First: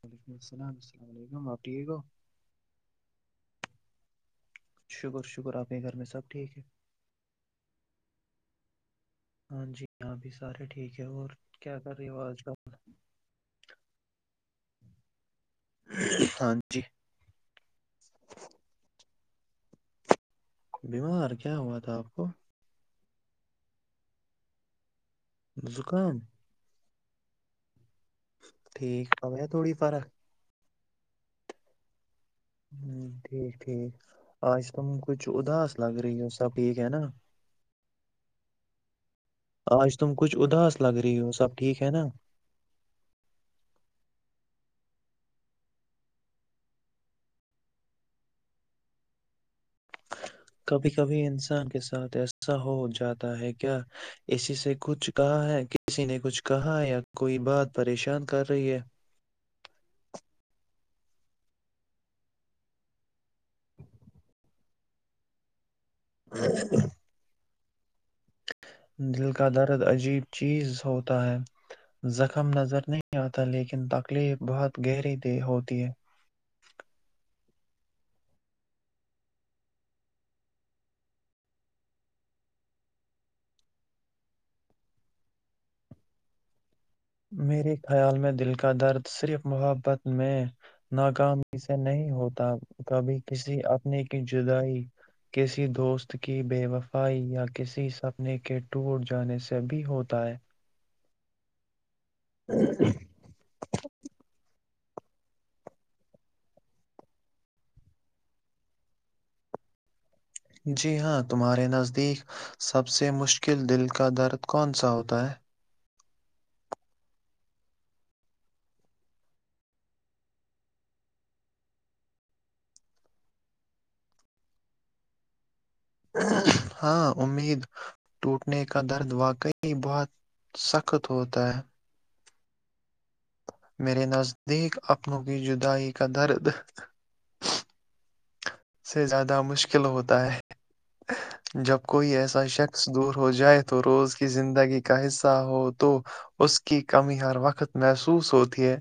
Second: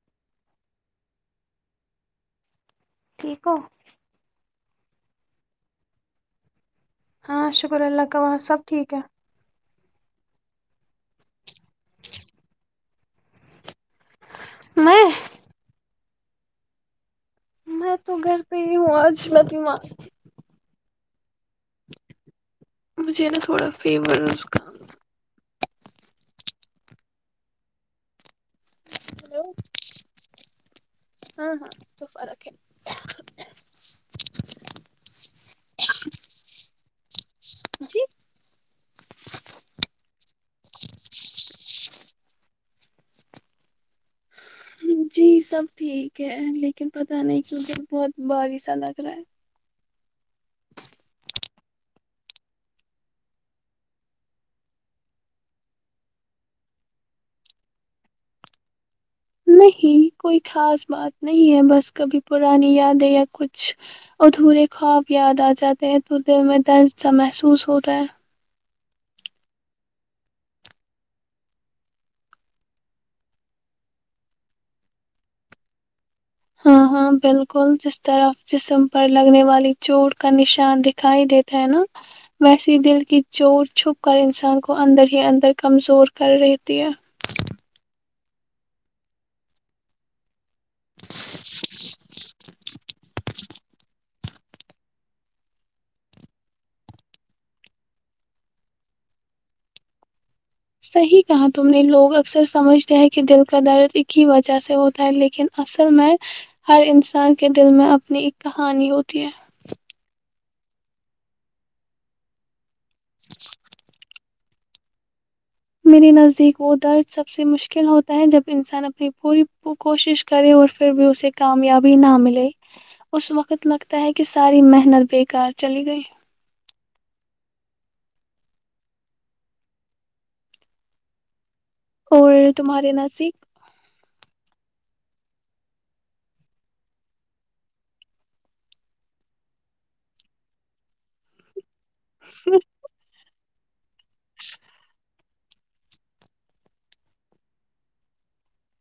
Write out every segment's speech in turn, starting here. وعلیکم السلام السلام علیکم ٹھیک ہو ٹھیک ہو شکر شکر آپ کے گھر میں سب ٹھیک ہے ہاں شکر اللہ کاوہاں سب ٹھیک ہے ہاں جی یہاں بھی سارے ٹھیک ہے اور کیا کر رہی ہو آج کل میں ہاں جی میں تو گھر پہ ہی ہوں آج میں بیمار تھی بیمار کیا ہوا تھا آپ کو مجھے نا تھوڑا فیور ہیں اور زکام زکام ٹھیک اب ہیں ہلو تھوڑی فرق ہاں ہاں اب تو فرق ہے ہ ٹھیک ٹھیک آج تم کچھ اداس لگ رہی ہو سب ٹھیک ہینا جی آج تم کچھ اداس لگ رہی ہو سب ٹھیک ہینا جی سب ٹھیک ہے لیکن پتا نہیں کیو سر بہت باری سا لگ رہا ہے کبھی کبھی انسان کے ساتھ ایسا ہو جاتا ہے کیا اسی سے کچھ کہا ہے کسی نے کچھ کہا ہے یا کوئی بات پریشان کر رہی ہے نہیں کوئی خاص بات نہیں ہے بس کبھی پرانی یادیں یا کچھ ادھورے خواب یاد آ جاتے تو دل میں ہے درد سا محسوس ہو ہوتا ہیں دل کا درد عجیب چیز ہوتا ہے زخم نظر نہیں آتا لیکن تکلیف بہت گہری د ہوتی ہے ہاں ہاں بالکل جس طرف جسم پر لگنے والی چوٹ کا نشان دکھائی دیتا ہینا ویسیے دل کی چوٹ چھپ کر انسان کو اندر ہی اندر کمزور کر رہتی ہے میرے خیال میں دل کا درد صرف محبت میں ناکامی سے نہیں ہوتا کبھی کسی اپنے کی جدائی کسی دوست کی بے وفائی یا کسی سپنے کے ٹور جانے سے بھی ہوتا ہے صحیح کہا تم نے لوگ اکثر سمجھتے ہیں کہ دل کا درد ایک ہی وجہ سے ہوتا لیکن اصل میں ہر انسان کے دل میں اپنی ایک کہانی ہوتی ہے جی ہاں تمہارے نزدیک سب سے مشکل دل کا درد کون سا ہوتا ہے میرے نزدیک وہ درد سب سے مشکل ہوتا ہے جب انسان اپنی پوری کوشش کرے اور پھر بھی اسے کامیابی نہ ملے اس وقت لگتا ہے کہ ساری محنت بیکار چلی گئی ہاں امید ٹوٹنے کا درد واقعی بہت سخت ہوتا ہے اور تمہارے نزدیک میرے نزدیک اپنوں کی جدائی کا درد سے زیادہ مشکل ہوتا ہے جب کوئی ایسا شخص دور ہو جائے تو روز کی زندگی کا حصہ ہو تو اس کی کمی ہر وقت محسوس ہوتی ہے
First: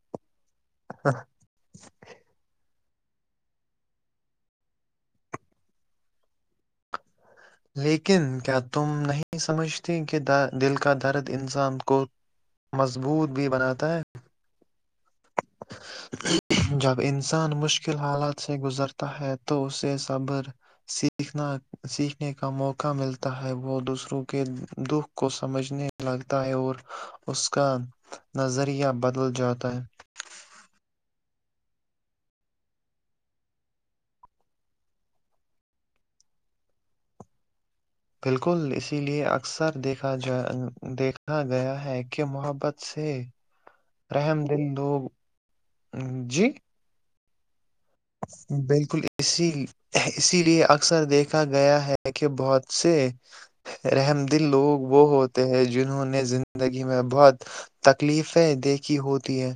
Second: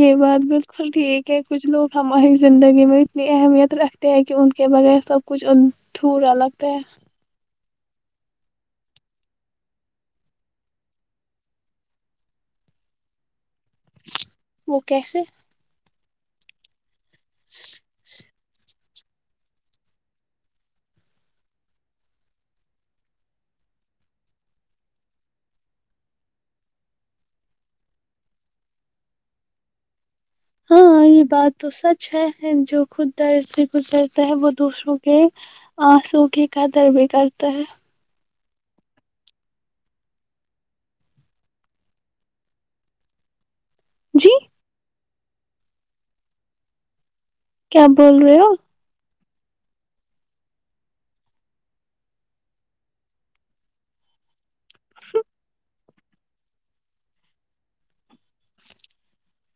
یہ بات بالکل ٹھیک ہے کچھ لوگ ہماری زندگی میں اتنی اہمیت رکھتے ہیں کہ ان کے بغیر سب کچھدھورا لگتا ہے لیکن کیا تم نہیں سمجھتی کہ دل کا درد انسان کو مضبوط بھی بناتا ہے وہ کیسے جب انسان مشکل حالات سے گزرتا ہے تو اسے صبر سیکھنا سیکھ کا موقع ملتا ہے وہ دوسروں کے دکھ کو سمجھنے لگتا ہے اور اس کا نظریہ بدل جاتا ہے [inaudible] ہاں یہ بات تو سچ ہے جو خود درد سے گزرتا ہے وہ دوسروں کے آنسوں کی قدر بھی کرتا ہے بالکل اسی لیے اکثر دیکھا جا دیکھا گیا ہے کہ محبت سے جی رحم دل لب جی کیا بول رہے ہو بالکل اسی اسی لیے اکثر دیکھا گیا ہے کہ بہت سے رحم دل لوگ وہ ہوتے ہیں جنہوں نے زندگی میں بہت تکلیفیں دیکھی ہوتی ہے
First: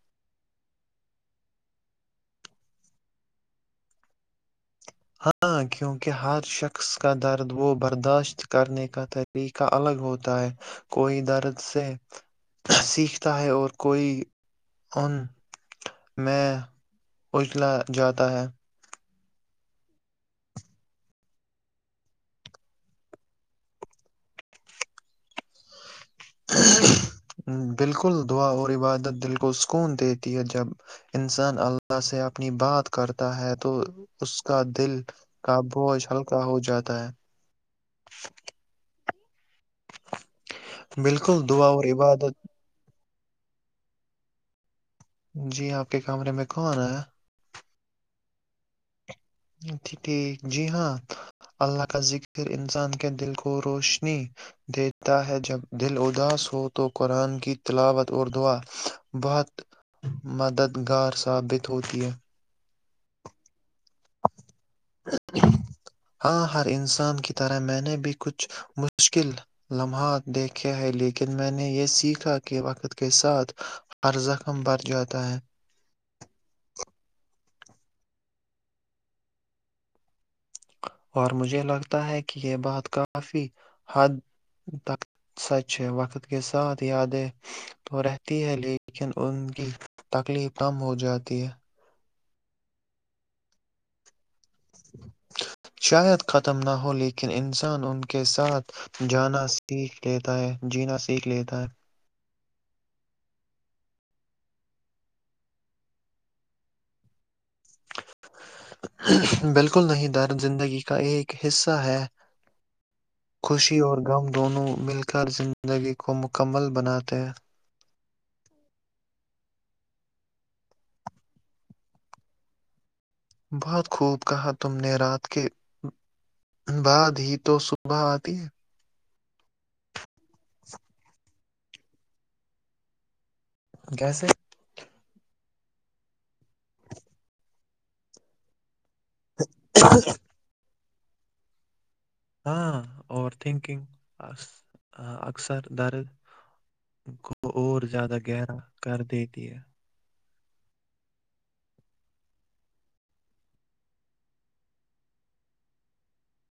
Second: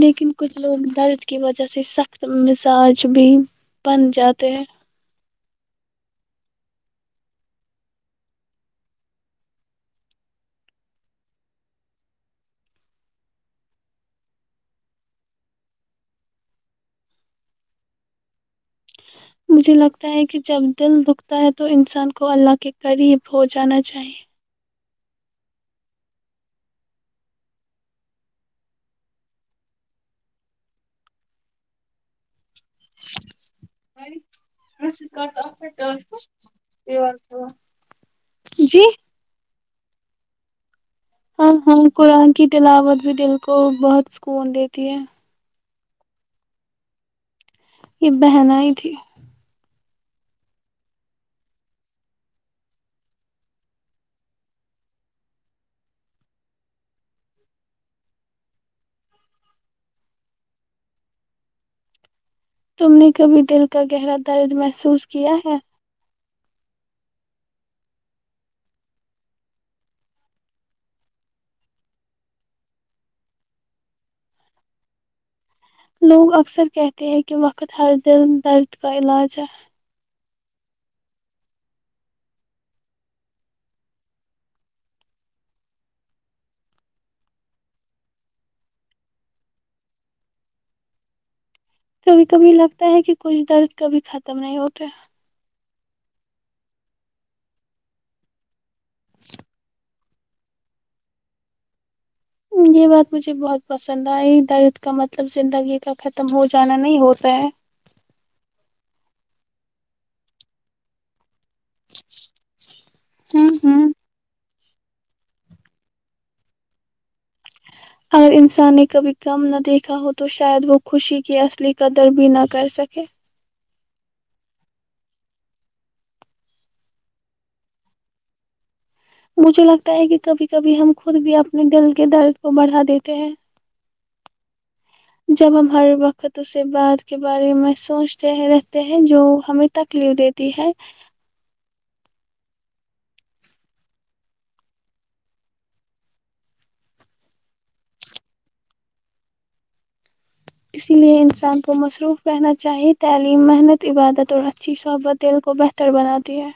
لیکن کچھ لوگ درد کی وجہ سے سخت مزاج بھی بن جاتے ہیں ہاں کیونکہ ہر شخص کا درد وہ برداشت کرنے کا طریقہ الگ ہوتا ہے کوئی درد سے سیکھتا ہے اور کوئی ان میں اجلا جاتا ہے مجھے لگتا ہے کہ جب دل دکھتا ہے تو انسان کو اللہ کے قریب ہو جانا چاہیے بالکل دعا اور عبادت دل کو سکون دیتی ہے جب انسان اللہ سے آپ اپنی بات کرتا ہے تو اس کا دل کا بوجھ چاہیے ہلکا ہو جاتا ہے جی بالکل ہاں دعا ہاں اور کو عبادت ہنکیٹ ل آباد بھی دل کو بہت سکون دیتی ہے جی آپ کے کمرے میں کون آنا ہے یہ بہن ہی تھی ج ٹھیک جی ہاں اللہ کا ذکر انسان کے دل کو روشنی دیتا ہے جب دل اداس ہو تو قرآن کی تلاوت اور دعا بہت مددگار ثابت ہوتی ہے تم نے کبھی دل کا گہرا درد محسوس کیا ہے ہاں ہر انسان کی طرح میں نے بھی کچھ مشکل لمحات دیکھے ہے لیکن میں نے یہ سیکھا کہ وقت کے ساتھ ہر زخم بر جاتا ہے لوگ اکثر کہتے ہیں کہ وقت ہر دل درد کا علاج ہے اور مجھے لگتا ہے کہ یہ بات کافی حد تک سچ ہے وقت کے ساتھ یادیں تو رہتی ہے لیکن ان کی تکلیف کم ہو جاتی ہے کبھی کبھی لگتا ہے کہ کچھ درد کبھی خم تم نہیں ہوتے شاید ختم نہ ہو لیکن انسان ان کے ساتھ جانا ستا ہے جینا سیکھ لیتا ہے یہ بات مجھے بہت پسند آئی درد کا مطلب زندگی کا ختم ہو جانا نہیں ہوتا ہے بالکل نہیں در زندگی کا ایک حصہ ہے ہ خوشی ہ اور غم دونوں مل کر زندگی کو مکمل بناتے ہیں اگر انسان نے کبھی کم نہ دیکھا ہو تو شاید وہ خوشی کی اصلی قدر بھی نہ کر سکے بہت خوب کہا تم نے رات کے بعد ہی تو صبح آتی ہے مجھے لگتا ہے کہ کبھی کبھی ہم خود بھی اپنے دل کے درد کو بڑھا دیتے ہیں کیسے جب ہم ہر وقت اسے بعد کے بارے میں سوچتے ہیں ہیں جو ہمیں تکلیف دیتی ہے ہاں اور تھنکنگ اکثر درد کو اور زیادہ گہرا کر دیتی ہے اسی لیے انسان کو مصروف رہنا چاہیے تعلیم محنت عبادت اور اچھی صحبت دل کو بہتر بناتی ہے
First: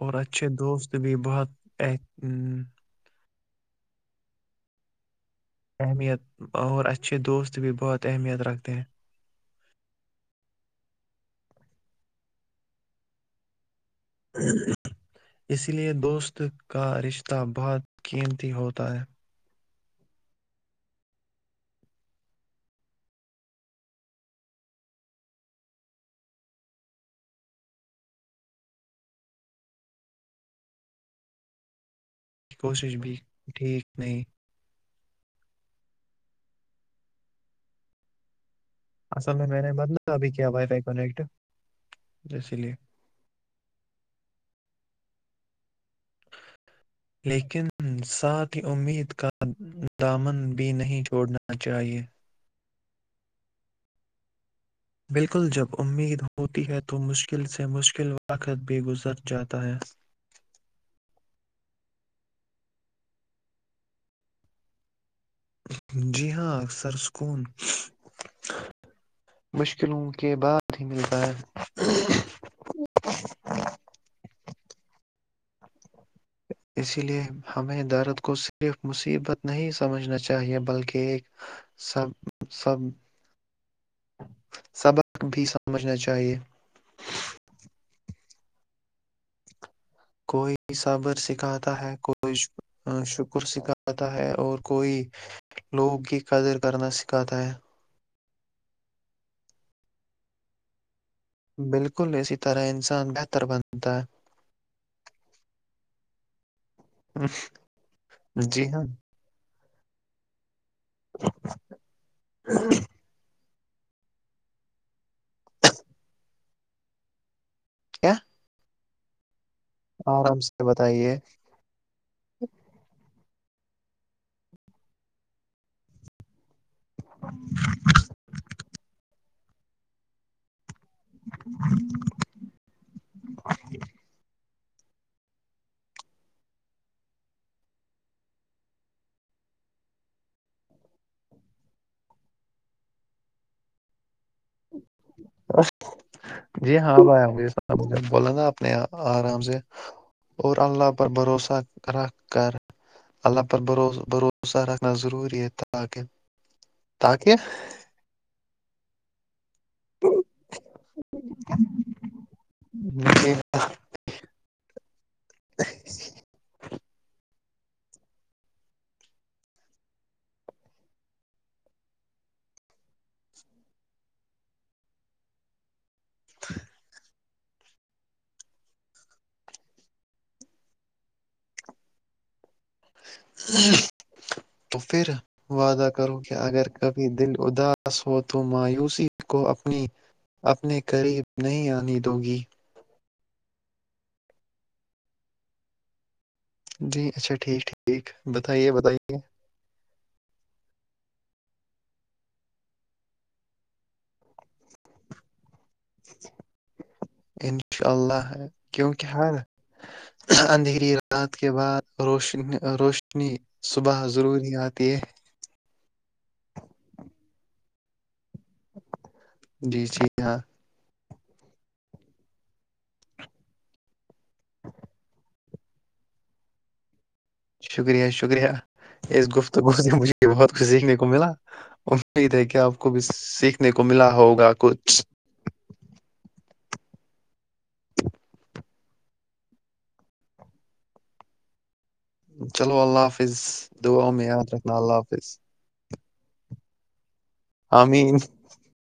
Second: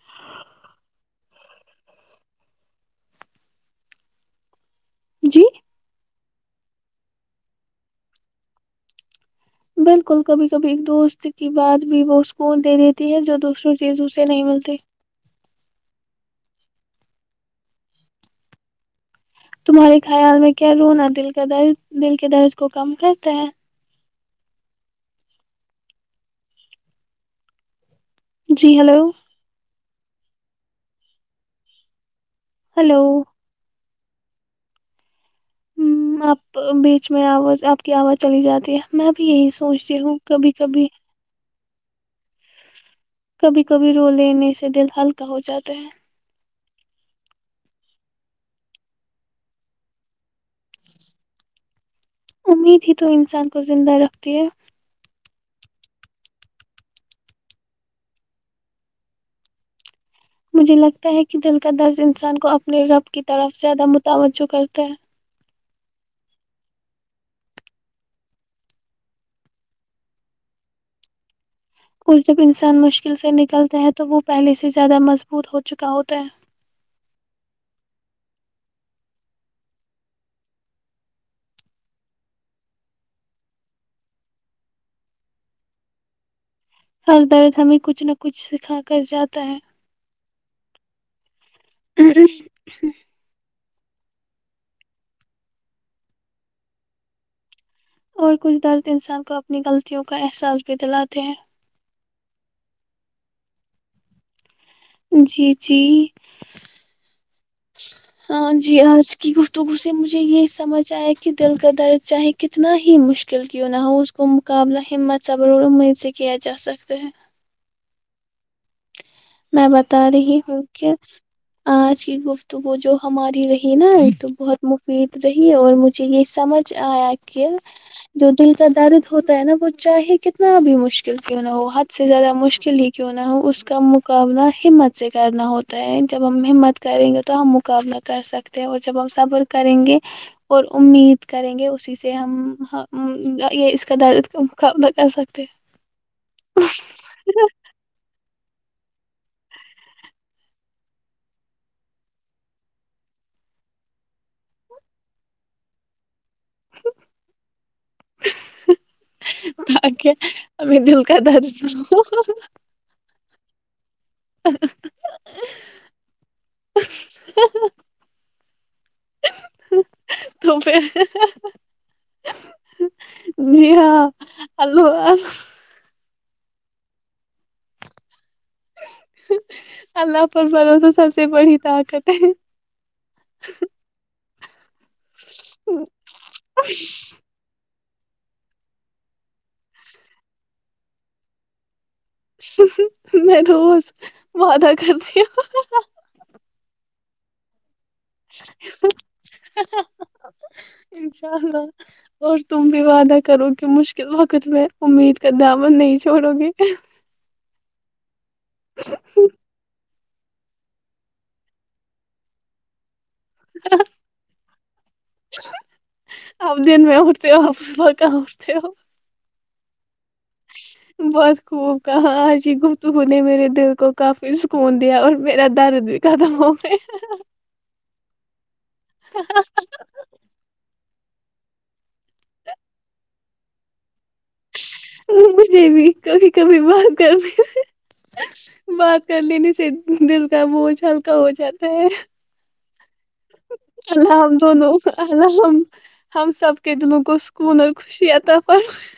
اور اچھے دوست بھی بہت ہے جی اہمیت اور اچھے دوست بھی بہت اہمیت رکھتے ہیں بالکل کبھی کبھی ایک دوست کی بات بھی وہ سکون دے دیتی ہے جو دوسروں کی اسی لیے دوست کا رشتہ بہت قیمتی ہوتا ہے تمہارے خیال میں کیا رونا دل کا درد دل کے درد کو کم کرتا ہے جی ہلو کوشش بھی ہلو ٹھیک نہیں ہممم آپ بیچ میں آواز آپ کی آواز چلی جات رہی میں بھی اصل یہی میں نے سوچتی بدلا ہوں بھی کیا کبھی وائی فائی کبھی کنیکٹ اسی لے کبھی کبھی رو لینے سے دل ہلکا ہو جاتا ہے لیکن ساتھ ہی امید کا دامن بھی نہیں چھوڑنا چاہیئے امید ہی تو انسان کو زندہ رکھتی ہے بالکل جب امید ہوتی ہے تو مشکل سے مشکل وقت بھی گزر جاتا ہے مجھے لگتا ہے کہ دل کا درد انسان کو اپنے رب کی طرف زیادہ متوجہ کرتا ہے جی ہاں اکثر سکون مشکلوں کے بعد ہی ملتا ہے اور جب انسان مشکل سے نکلتا ہے تو وہ پہلے سے زیادہ مضبوط ہو چکا کا ہوتا ہے اسی لیے ہمیں درت کو صرف مصیبت نہیں سمجھنا چاہیے بلکہ ایک سبق بھی سمجھنا چاہیے ہر درد ہمیں کچھ نہ کچھ سکھا کر جاتا ہے کوئی صابر سکایت ہے کوئی شکر گزار پتا ہے اور کوی لوگوں کی قدر کرنا سکھاتا ہے اور کچھ درد انسان کو اپنی غلطیوں کا احساس بھی دلاتا بالکل اسی طرح انسان ہے اتر بنتا ہے جی جی ہاں جی آج کی وہ تو اسے مجھے یہ سمجھ چاہے کہ دل کا درد چاہے کتنا ہی مشکل کیوں نہ ہو اس کو مقابلہ ہمت صبر اور امید سے کیا جا سکتا ہے کیا میں بتا رہی آرام ہوں سے کہ بتائیے آج کی گفتگو جو ہماری رہی نا تو بہت مفید رہی اور مجھے یہ سمجھ آیا کہ جو دل دارد ہوتا ہے نا وہ چاہے کتنا بھی مشل مشکل کیوں نہ ہو حد سے زیادہ مشکل ہی کیوں نہ ہو اس مقابلہ ہمت سے کرنا ہوتا ہے جب ہمت کریں گے تو ہم مقابلہ کر سکتے ہیں اور جب ہم صبر کریں گے اور امید کریں گے اسی سے ہم یہ اس کا درد کر سکتے جی ہاں اب ایا ہیں مجھ بول نا آپ اپنے آرام سے اور اللہ پر بھروسہ رکھ کر اللہ پر بھرو بھروسہ رکھنا ضروری ہے تاکہ تاکہ [inaudible] اگے ہمیں دل کا در [inaudible] مجھے [inaudible] [inaudible] تو پھر [inaudible] [inaudible] اللہ پر بھروسا سب سے بڑی طاقت ہے [inaudible] تو پھر وعدہ کرو کہ اگر کبھی دل ادا اس ہو تو مایوسی کو اپنی اپنے قریب نہیں آنی دو گی [inaudible] میں روز وعدہ کرتی ہوں جی اچاٹھیک ٹھیک ٹھیک بتائیے بتائیے انشاءاللہ دوستوں بھی وعدہ کرو کہ مشکل وقت میں امید کا دا من نہیں چھوڑو گے انشاء اللہ ہے کیونکہ ہر اندھیری رات کے بعد روشنی روشنی ن صبح ضرور ہی آتی ہے آپ دن میں اٹھتے ہو [inaudible] جی جی ہاں بہت خوب کہا جی گفتگو نے میرے دل کو کافی سکون دیا اور میرا درد بھی ختم ہو گیا شکریہ شکریہ اس گفتگو سے مجھے بھی بہت کچھ سیکھنے کو ملا امید ہے کہ آپ کو بھی سیکھنے کو ملا ہوگا کچھ مجھے بھی کبھی کبھی بات کر لینے سے دل کا بوجھ ہلکا ہو جاتا ہے [inaudible] چلو اللہ حافظ دعاؤں اللہ میں ہم یاد دونوں رکھنا اللہ حافظ ہم ہم سب کے دلوں کو کون خوشی آمین عطا فرما